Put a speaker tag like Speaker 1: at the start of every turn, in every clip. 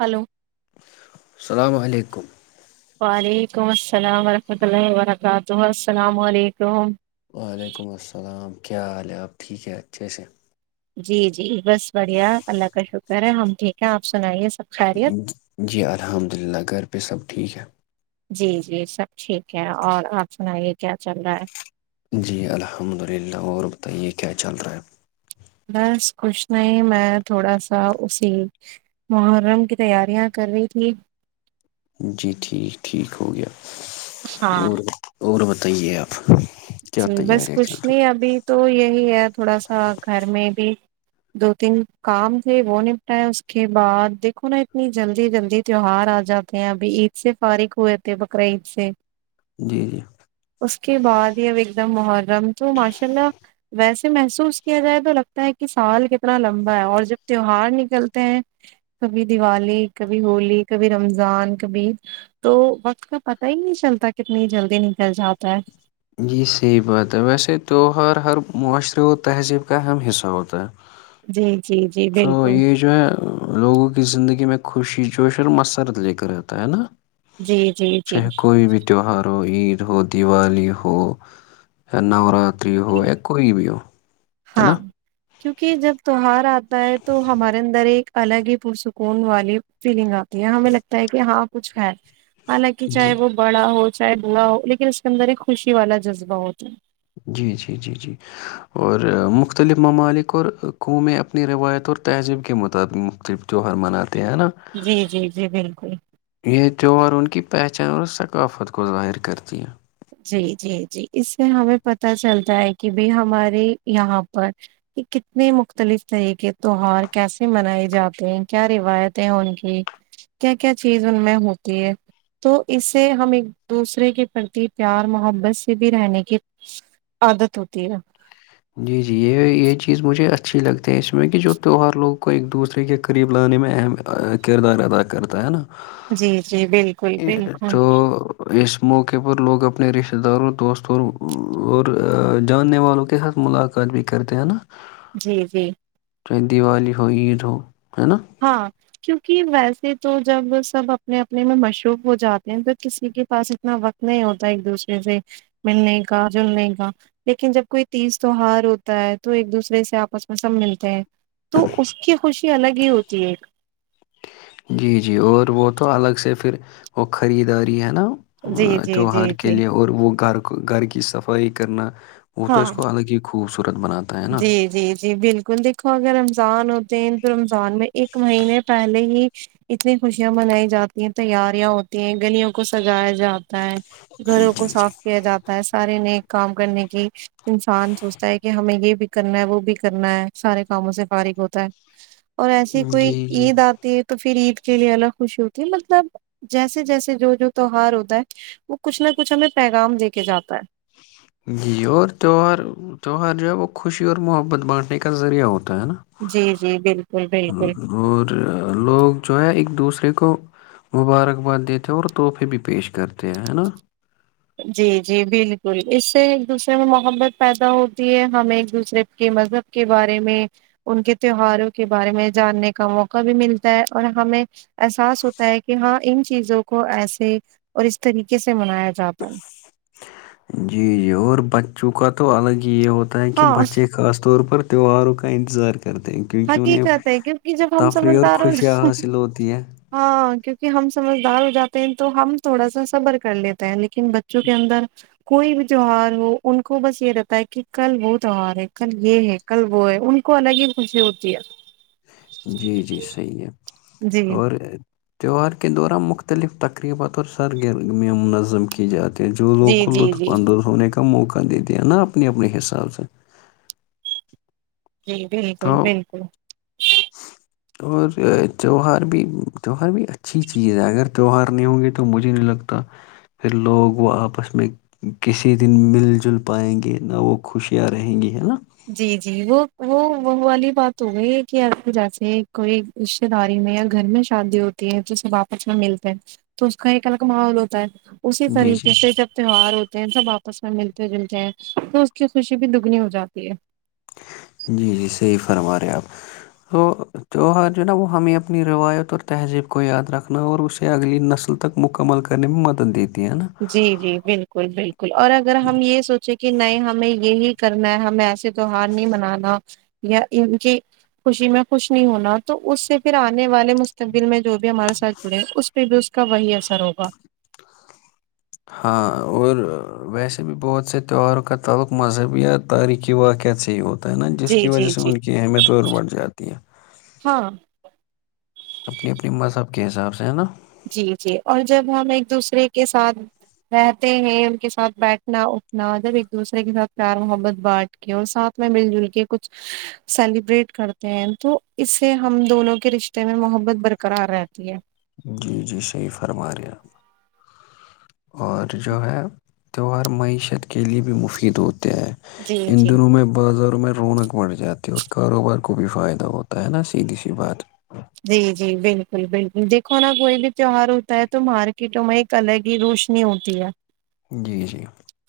Speaker 1: Hello
Speaker 2: السلام علیکم
Speaker 1: وعلیکم السلام ورحمۃ اللہ وبرکاتہ السلام علیکم
Speaker 2: وعلیکم السلام کیا حال ہے اب ٹھیک ہے اچھے سے
Speaker 1: جی جی بس بڑھیا اللہ کا شکر ہے ہم ٹھیک ہے آپ سنائیے سب خیریت
Speaker 2: جی الحمد للہ گھر پہ سب ٹھیک ہے
Speaker 1: جی جی سب ٹھیک ہے اور آپ سنائیے کیا چل رہا ہے
Speaker 2: جی الحمد للہ اور بتائیے کیا چل رہا ہے؟
Speaker 1: بس کچھ نہیں میں تھوڑا سا اسی محرم کی تیاریاں کر رہی تھی
Speaker 2: جی ٹھیک ٹھیک ہو گیا
Speaker 1: ہاں
Speaker 2: اور اور بت ت یہ ایپ
Speaker 1: جی بس کچھ نہیں ابھی تو یہی ہے تھوڑا سا گھر میں بھی دو تین کام تھے وہ نپٹائےائے اس کے بعد دیکھو نا اتنی جلدی جلدی تیوار آ جاتے ہیں ابھی عید سے فارغ ہوئے تھے بقر عید سے
Speaker 2: رہی جی جی
Speaker 1: اس کے بعد ایک دم محرم تو ماشاء اللہ ویسے محسوس کیا جائے تو لگتا ہے کہ سال کتنا لمبا ہے اور جب تیوہار نکلتے ہیں کبھی دیوالی کبھی ہولی کبھی رمضان کبھی تو وقت کا پت ہی نہیں چلتا کتنی جلدی نکل جاتا ہے
Speaker 2: یہی صحیح بات ہے ویسے تہوہار ہر معاشرے و تہذیب کا اہم حصہ ہوتا ہے
Speaker 1: جی جی جی
Speaker 2: تو
Speaker 1: بالکل
Speaker 2: یہ جو ہے لوگوں کی زندگی میں خوشی جوش اور مسرت لے کر رہتا ہے نا
Speaker 1: جی جی جی
Speaker 2: چاہے کوئی بھی تیوار ہو بھیڑ ہو دیوالی ہو ا ن ہوور ی ہو ہے کوئی بھی ہو ہے نا
Speaker 1: ہاں کیوںکہ جب تیوہار آتا ہے تو ہمارے اندر ایک الگ ہی پرسکون والی فیلنگ آتی ہے ہمیں لگتا ہے کہ ہاں کچھ ہے حالانکہ چاہے
Speaker 2: جی
Speaker 1: وہ بڑا ہو چاہے بلاا ہو لیکن اس کے اندر ایک خوشی والا جذبہ ہوتا
Speaker 2: جی جی جی جی اور مختلف ممالک اور قنوومیں اپنی روایت اور تہذیب کے مطابق مختلف تیوہار منات ہیں ہے نا
Speaker 1: جی جی جی بالکل
Speaker 2: یہ تہوہار ان کی پہچان اور ثقافت کو ظاہر کرتی ہے
Speaker 1: جی جی جی اس سے ہمیں پت چلتا ہے کہ ب ہمارے یہاں پر کتنے مختلف طرح کے تیوار کیسے منائے جاتے ہیں کیا روایتیں ہیں ان کی کیا کیا چیز ان میں ہوتی ہے تو اس سے ہم ایک دوسرے کے پرتی پیار محبت سے بھی رہنے کی عادت ہوتی ہےا
Speaker 2: جی جی یہ یہ چیز مجھے اچھی لگتی ہے اس میں کہ جو تہوار لوگوں کو ایک دوسرے کے قریب لانے میں اہم کردار ادا کرتا ہے نا
Speaker 1: جی جی بالکل بالکل
Speaker 2: موقعے پر لوگ اپنے رشتتے داروں دوستوں اور جاننے والوں کے ساتھ ملاقات بھی کرتے ہیں نا
Speaker 1: جی جی
Speaker 2: چاہے دیوالی ہو عید ہو ہے نا
Speaker 1: ہاں کیونکہ ویسے سے تو جب سب اپنے اپنے میں مشروف ہو جاتے ہیں تو کسی کے پاس اتنا وقت نہیں ہوتا ایک دوسرے سے ملنے کا جلنے کا لیکن جب کوئی تیز تیوار ہوتا ہے تو ایک دوسرے سے آپس میں سب ملتے ہیں تو اس کی خوشی الگ ہی ہوتی ایک ایک
Speaker 2: جی جی اور وہ تو الگ سے پھر وہ خریداری ہے ن
Speaker 1: جی جی
Speaker 2: تیوہار
Speaker 1: جی
Speaker 2: کے
Speaker 1: جی
Speaker 2: لیے اور وہ گھر گھر کی صفائیی کرنا وہ تو اس
Speaker 1: ہاں
Speaker 2: کو الگ ہی کو
Speaker 1: جی جی جی بالکل دیکھو اگر رمضان ہوتے ہیں سرم سانم ایک مہینے پہلے ہی اتنی خوشیاں منائی جاتی ہیں تیاریاں ہوتی ہیں گلیوں کو سجایا جاتا گھروں کو صاف کیا جاتا ہے سارے ن کام کرنے کی [unintelligible] انسان سوچتا ہے کہ ہمیں یہ بھی کرنا ہے وہ بھی کرنا ہے سارے کاموں سے فارغ ہوتا ہے اور ایسی کوئی
Speaker 2: جی جی
Speaker 1: عید آتی ہے تو پھر عید کے لیے الگ خوشی ہوتی ہے مطلب جیسے جیسے جو جو تیوار ہوتا ہے وہ کچھ نہ کچھ ہمیں پیغام دے کے جاتا ہے
Speaker 2: یہ یہ اور تہوار تہوار جو ہے وہ خوشی اور محبت بانٹنے کا ذریعہ ہوتا ہے نا
Speaker 1: جی جی بالکل بالکل
Speaker 2: اور لوگ جو ہے ایک دوسرے کو کو مبارکباد دیتے ہیں اور تحفے بھی پیش کرتے ہیں ہے نا
Speaker 1: جی جی بالکل اس سے ایک دوسرے میں محبت پیدا ہوتی ہے ہمیں ایک دوسرے کے مذہب کے بارے میں ان کے تہواروں کے بارے میں جاننے کا موقع بھی ملتا ہے اور ہمیں احساس ہوتا ہے کہ ہاں ان چیزوں کو ایسے اور اس طریقے سے منایا جا تن
Speaker 2: جی جی اور بچوں کا تو الگ ہی کہ یہ ہوتا ہےک
Speaker 1: ہاں
Speaker 2: بچے خاص طور پر تہواروں کا انتظار کر
Speaker 1: ہقی کہتے ہے کیونکہ جب ہم
Speaker 2: تفریح اور
Speaker 1: سمجھتاارو
Speaker 2: خوشیاں
Speaker 1: ج
Speaker 2: حاصل ہوتی ہے
Speaker 1: ہاں کیک کہ ہم سمجھدار ہو جاتے ہیں تو ہم تھوڑا سا صبر کر لیتے ہیں لیکن بچوں کے اندر کوئی بھی تیوہار ہو ان کو بس یہ رہتا ہے کہ کل وہ تہوار ہے کل یہ ہے کل وہ ہے ان کو الگ ہی خوشی ہوتی ہے
Speaker 2: جی جی صحیح ہے
Speaker 1: جی
Speaker 2: اور تہوار کے دوران مختلف تقریبات اور سرگرمیاں منظم کی جاتی جو لوگ
Speaker 1: جی
Speaker 2: ک لو
Speaker 1: جی
Speaker 2: تو
Speaker 1: جی
Speaker 2: بند ہونے کا کا موقع دیتے ہیں نا اپنے اپنے حساب سے
Speaker 1: جی بالکل
Speaker 2: تو
Speaker 1: بالکل
Speaker 2: اور تیوار بھی تیوار بھی اچھی چیز ہے اگر تیوہار نہیں ہوں گے تو مجھے نہیں لگتا پھر لوگ وہ آپس میں کسی دن مل جل پائیں گے نہ وہ خوشیاں رہیں گی ہے نا
Speaker 1: جی جی وہ وہ وہ والی بات ہوی ہے کہ ا جیسے کوئی رشتے داری میں یا گھر میں شادی ہوتی ہے تو سب آپس میں ملتے ہیں تو اس کا ایک الگ ماحول ہوتا ہے اسی
Speaker 2: جی جی
Speaker 1: طریقے سے جب تیوار ہوتے ہیں سب آپ میں ملتے جلتے ہیں تو اس کی خوشی بھی دگنی ہو جاتی ج
Speaker 2: جی جی صحیح فرما رہے آپ تو توہر جو نا وہ ہمیں اپنی روایت اور تہذیب کو یاد رکھنا اور اسے اگلی نسل تک مکمل کرنے میں مدد دیتی ہے نا
Speaker 1: جی جی بالکل بالکل اور اگر ہم یہ سوچیں کہ نئے ہمیں یہی کرنا ہے ہمیں ایسے تیوار نہیں منانا یا ان کی خوشی میں خوش نہیں ہونا تو اس سے پھر آنے والے مستقبل میں جو بھی ہمارےاتھ جڑے ہیں اس پہ بھی اس کا وہی اثر ہوگا
Speaker 2: ہاں اور ویسے بھی بہت سے تیوہاروں کا تعلق مذہبی یا تاریخی واقعہ سے ہی ہوتا ہے ہوتا ہے نا جس
Speaker 1: جی
Speaker 2: کی وجہ
Speaker 1: جی
Speaker 2: سے
Speaker 1: جی
Speaker 2: ان کی اہمیت اور بڑھ جاتی ہے
Speaker 1: ہاں
Speaker 2: اپنی اپنی مذہب کے حساب سے ہے نا
Speaker 1: جی جی اور جب ہم ایک دوسرے کے ساتھ رہتے ہیں ان کے ساتھ بیٹھنا اٹھنا جب ایک دوسرے کے ساتھ پیار محبت بانٹ کے اور ساتھ میں مل جل کے کچھ سیلیبریٹ کرتے ہیں تو اس سے ہم دونوں کے رشتے میں محبت برقرار رہتی ہے
Speaker 2: جی جی صحیح فرما رہے آپ اور جو ہے تیوہار معیشت کے لیے بھی مفید ہوتا
Speaker 1: جی
Speaker 2: ان
Speaker 1: جی
Speaker 2: دنوں میں بازاروں میں رونق بڑھ جاتی ہے اور کاروبار کو بھی فائدہ ہوتا ہے نا سیدھی سی بات
Speaker 1: جی جی بالکل بالکل دیکھو نا کوئی بھی تیوہار ہوتا ہے تو مارکیٹوں میں ایک الگ ہی روشنی ہوتی ہے
Speaker 2: جی جی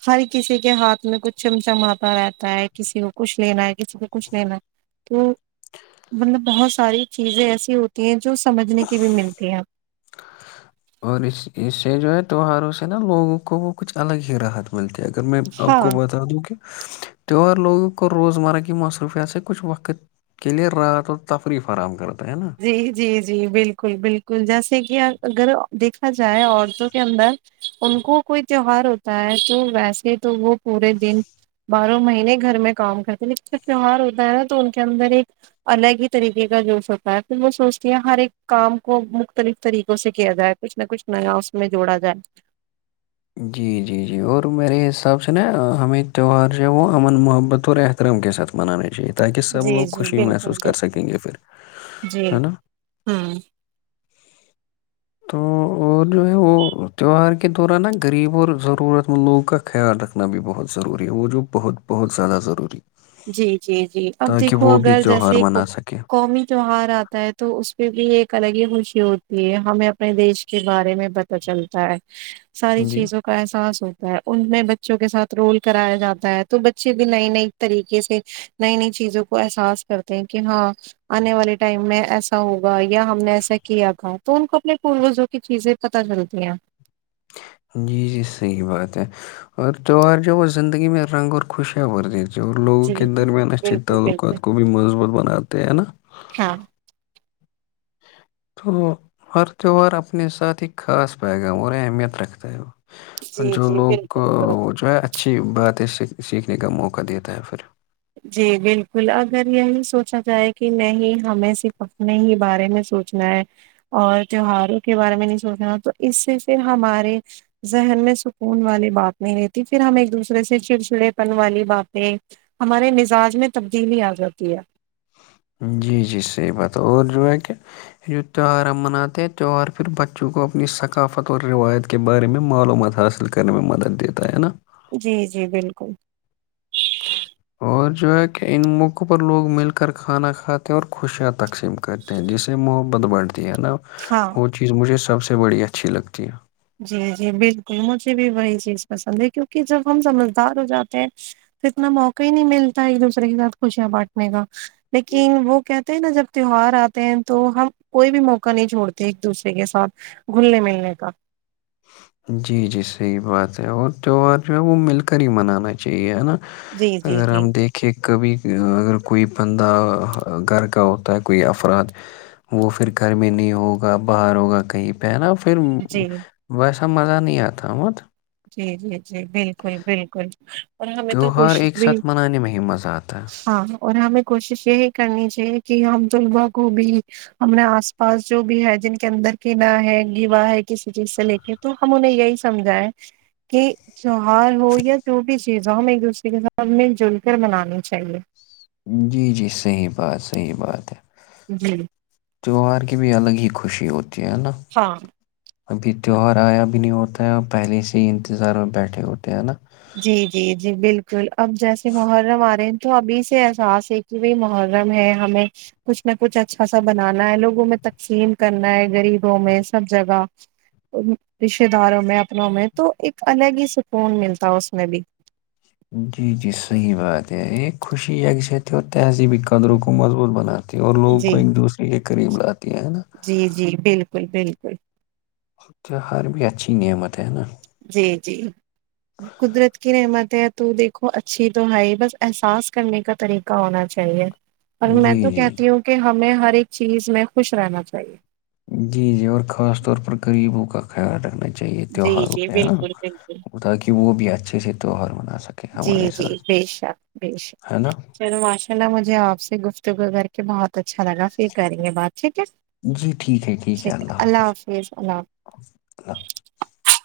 Speaker 1: ہر کسی کے ہاتھ میں کچھ چمچماتا رہتا ہے کسی کو کچھ لینا ہے کسی کو کچھ لینا ہے تو مطلب بہت ساری چیزیں ایسی ہوتی ہے
Speaker 2: اور اس اسے جو ہے تیواروں سے نا لوگوں کو وہ کچھ الگ ہی راحت ملتی کہ اگر میں آپ
Speaker 1: ہاں
Speaker 2: کو بتا دوں کہ تیوہار لوگوں کو روزمرہ کی مصروفیات سے کچھ وقت کے لیے رات اور تفریح فراہم کرتا ہے نا
Speaker 1: جی جی جی بالکل بالکل بالکل جیسے کہ اگر دیکھا جائے عورتوں کے اندر انک کوئی تیوہار ہوتا ہے تو ویسے تو وہ پورے دن باروں مہینے گھر میں کام کرتے ہیں تیوار ہوتا ہے نا تو ان کے اندر ایک الگ ہی طریقے کا جوش ہوتا ہے پھر وہ سوچتی ہیں ہر ایک کام کو مختلف طریقوں سے کیا جائے کچھ نہ کچھ نیا اس میں جوڑا جائے
Speaker 2: جی جی جی اور میرے حساب سے نا ہمیں تہوہار جو ہے وہ امن محبت اور احترام کے ساتھ منانے چاہیے تھے تاکہ سب
Speaker 1: جی
Speaker 2: لوگ
Speaker 1: جی
Speaker 2: خوشی
Speaker 1: بالکل
Speaker 2: محسوس کر سکیں
Speaker 1: بالکل
Speaker 2: گے پھر ہے نا
Speaker 1: ہوں
Speaker 2: تو اور جو ہے وہ تیوار کے دوران غریب اور ضرورت مند لوگوں کا خیال رکھنا بھی بہت ضروری ہے وہ جوو بہت بہت زیادہ ضروری
Speaker 1: جی جی جی اب
Speaker 2: تاکہ
Speaker 1: دیکھو
Speaker 2: وہ بھی
Speaker 1: اگر
Speaker 2: تیوہار
Speaker 1: جیسے
Speaker 2: منا سکے
Speaker 1: قومی تیوہار آتا ہے تو اس پہ بھی ایک الگ ہی خوشی ہوتی ہے ہمیں اپنے دیش کے بارے میں پتاہ چلتا ہے ساری
Speaker 2: جی
Speaker 1: چیزوں کا احساس ہو ان میں بچوں کے ساتھ رول کرایا جاتا ہے تو بچے بھی لئی نئی طریقے سے نئی نئی چیزوں کو احساس کرتے ہیں کہ ہاں آنے والے ٹائم میں ایسا ہوگا یا ہم نے ایسا کیا تھا تو ان کو اپنے پوروزوں کی چیزیں پت چلتی ہیں
Speaker 2: جی جی صحیح بات ہے اور تیوہار جو وہ زندگی میں رنگ اور خوش ہے وہور دی اور لوگوں
Speaker 1: جی
Speaker 2: کے
Speaker 1: جی
Speaker 2: درمیان اچھے
Speaker 1: بالکل بالکل
Speaker 2: تعلقات کو بھی مضبوط بناتے ہیں نا
Speaker 1: ہاں
Speaker 2: تو ہر تہوار اپنے ساتھ ایک خاص پائے گا اور اہمیت رکھتا ہے وہ
Speaker 1: جی
Speaker 2: جو
Speaker 1: جی
Speaker 2: لوگ
Speaker 1: بالکل
Speaker 2: وہ جو ہے اچھی باتیں سے سیکھنے کا موقع دیتا ہے پھر
Speaker 1: جی بالکل اگر یہی سوچا جائے کہ نہیں ہمیں صرف اپنے ہی بارے میں سوچنا ہے اور تیواروں کے بارے میں نہیں سوچنا تو اس سے پھر ہمارے ذہن میں سکون والی بات نہیں رہتی پھر ہم ایک دوسرے سے چڑچڑے پن والی باتیں ہمارے مزاج میں تبدیلی آ جاتی ہے
Speaker 2: جی جی صحیح بات ہے اور جو ہے کہ جو تہوار ہم مناتے ہیں تہوار پھر بچوں کو اپنی ثقافت اور روایت کے بارے میں معلومات حاصل کرنے میں مدد دیتا ہے نا
Speaker 1: جی جی بالکل
Speaker 2: اور جو ہے کہ ان موقعوں پر لوگ مل کر کھانا کھاتے ہیں اور خوشیاں تقسیم کرتے ہیں جس سے محبت بڑھتی ہے نا
Speaker 1: ہاں
Speaker 2: وہ چیز مجھے سب سے اس بڑی اچھی لگتی ہے
Speaker 1: جی جی بالکل مجھے بھی وہی چیز پسند ہے کیونکہ جب ہم سمجھدار ہو جاتے ہیں تو اتنا موقع ہی نہیں ملتا ایک دوسرے کے ساتھ خوشیاں بانٹنے کا لیکن وہ کہتے ہیں نا جب تیوہار آتے ہیں تو ہم کوئی بھی موقع نہیں چھوڑتے ایک دوسرے کے ساتھ گھلنے ملنے کا
Speaker 2: جی جی صحیح بات ہے اور تہوار جو ہے وہ مل کر ہی منانا چاہیے ہے نا
Speaker 1: جی جی
Speaker 2: اگر
Speaker 1: جی
Speaker 2: ہم دیکھے کبھی اگر کوئی بندہ گھر کا ہوتا ہے کوئی افراد وہ پھر گھر میں نہیں ہوگا باہر ہوگا کہیں پہنا پھر
Speaker 1: جی
Speaker 2: بسا مزہ نہیں آ آمت
Speaker 1: جی جی جی بالکل بالکل اور ہمیں تو
Speaker 2: تہوار
Speaker 1: کوشش
Speaker 2: ایک
Speaker 1: بھی
Speaker 2: ساتھ منانے میں ہی مزہ آتا
Speaker 1: ہاں اور ہمیں کوشش یہی کرنی چاہیے کہ ہم طلبا کو بھی ہم نے آس پاس جو بھی ہے جن کے اندر کینا ہے گیوا ہے کسی چیز سے لے کے تو ہم انہیں یہی سمجھا ہے کہ تیوار ہو یا جو بھی چیز ہو ہم ایک دوسرے کے ساتھ مل جل کر منانی چاہیے
Speaker 2: جی جی صحیح بات صحیح بات ہے
Speaker 1: جی
Speaker 2: تیوہار کی بھی الگ ہی ک خوشی ہو لٹانہ
Speaker 1: ہاں
Speaker 2: ابھی تیوہار آیا بھی نہیں ہوتا ہے اور پہلے سے ہی انتظار میں بیٹھے ہوتے ہیں نا
Speaker 1: جی جی جی بالکل اب جیسے محرم آ رہے ہیں تو ابھی سے احساس ہے کہ وہی محرم ہے ہمیں کچھ نہ کچھ اچھا سا بنانا ہے لوگوں میں تقسیم کرنا ہے غریبوں میں سب جگہ رشہ داروں میں اپنوں میں تو ایک الگ ہی سکون ملتا تھا اس میں بھی
Speaker 2: جی جی صحیح بات ہے ایک خوشی یکست ہو ایسی بھی قدروں کو مضبوط بناتی ہے اور لوگوں کو
Speaker 1: جی
Speaker 2: ایک دوسرے کے قریب لاکھ
Speaker 1: جی جی بالکل ب بالکل
Speaker 2: ہر بھیتھی نعمت ہے نا
Speaker 1: جی جی قدرت کی نعمتیں تو دیکھو اچھی تو ہے ہی بس احساس کرنے کا طریقہ ہونا چاہیے اور میں
Speaker 2: جی،
Speaker 1: تو
Speaker 2: جی،
Speaker 1: کہتی ہوں کہ ہمیں ہر ہر ایک چیز میں خوش رہنا چاہیے
Speaker 2: جی جیور خاص طور پر غریبوں کا خ رکھ چاہیے
Speaker 1: جی
Speaker 2: تیوہار
Speaker 1: جی
Speaker 2: پہ ہے نا
Speaker 1: بالکل بالکل
Speaker 2: وہ تاکہ وہ بھی اچھے سے تو ہور ہو
Speaker 1: جی جی بے شک بے
Speaker 2: ہے
Speaker 1: شک
Speaker 2: نا؟
Speaker 1: چلو ماشاء اللہ مجھے آپ سے گف کے بہ اچھا لگا پھر کریں گے بات ٹھیک ہے
Speaker 2: جی، ٹھیک ہے، ہے،
Speaker 1: ٹھیک اللہ حافظ اللہ
Speaker 2: اللہ
Speaker 1: حافظ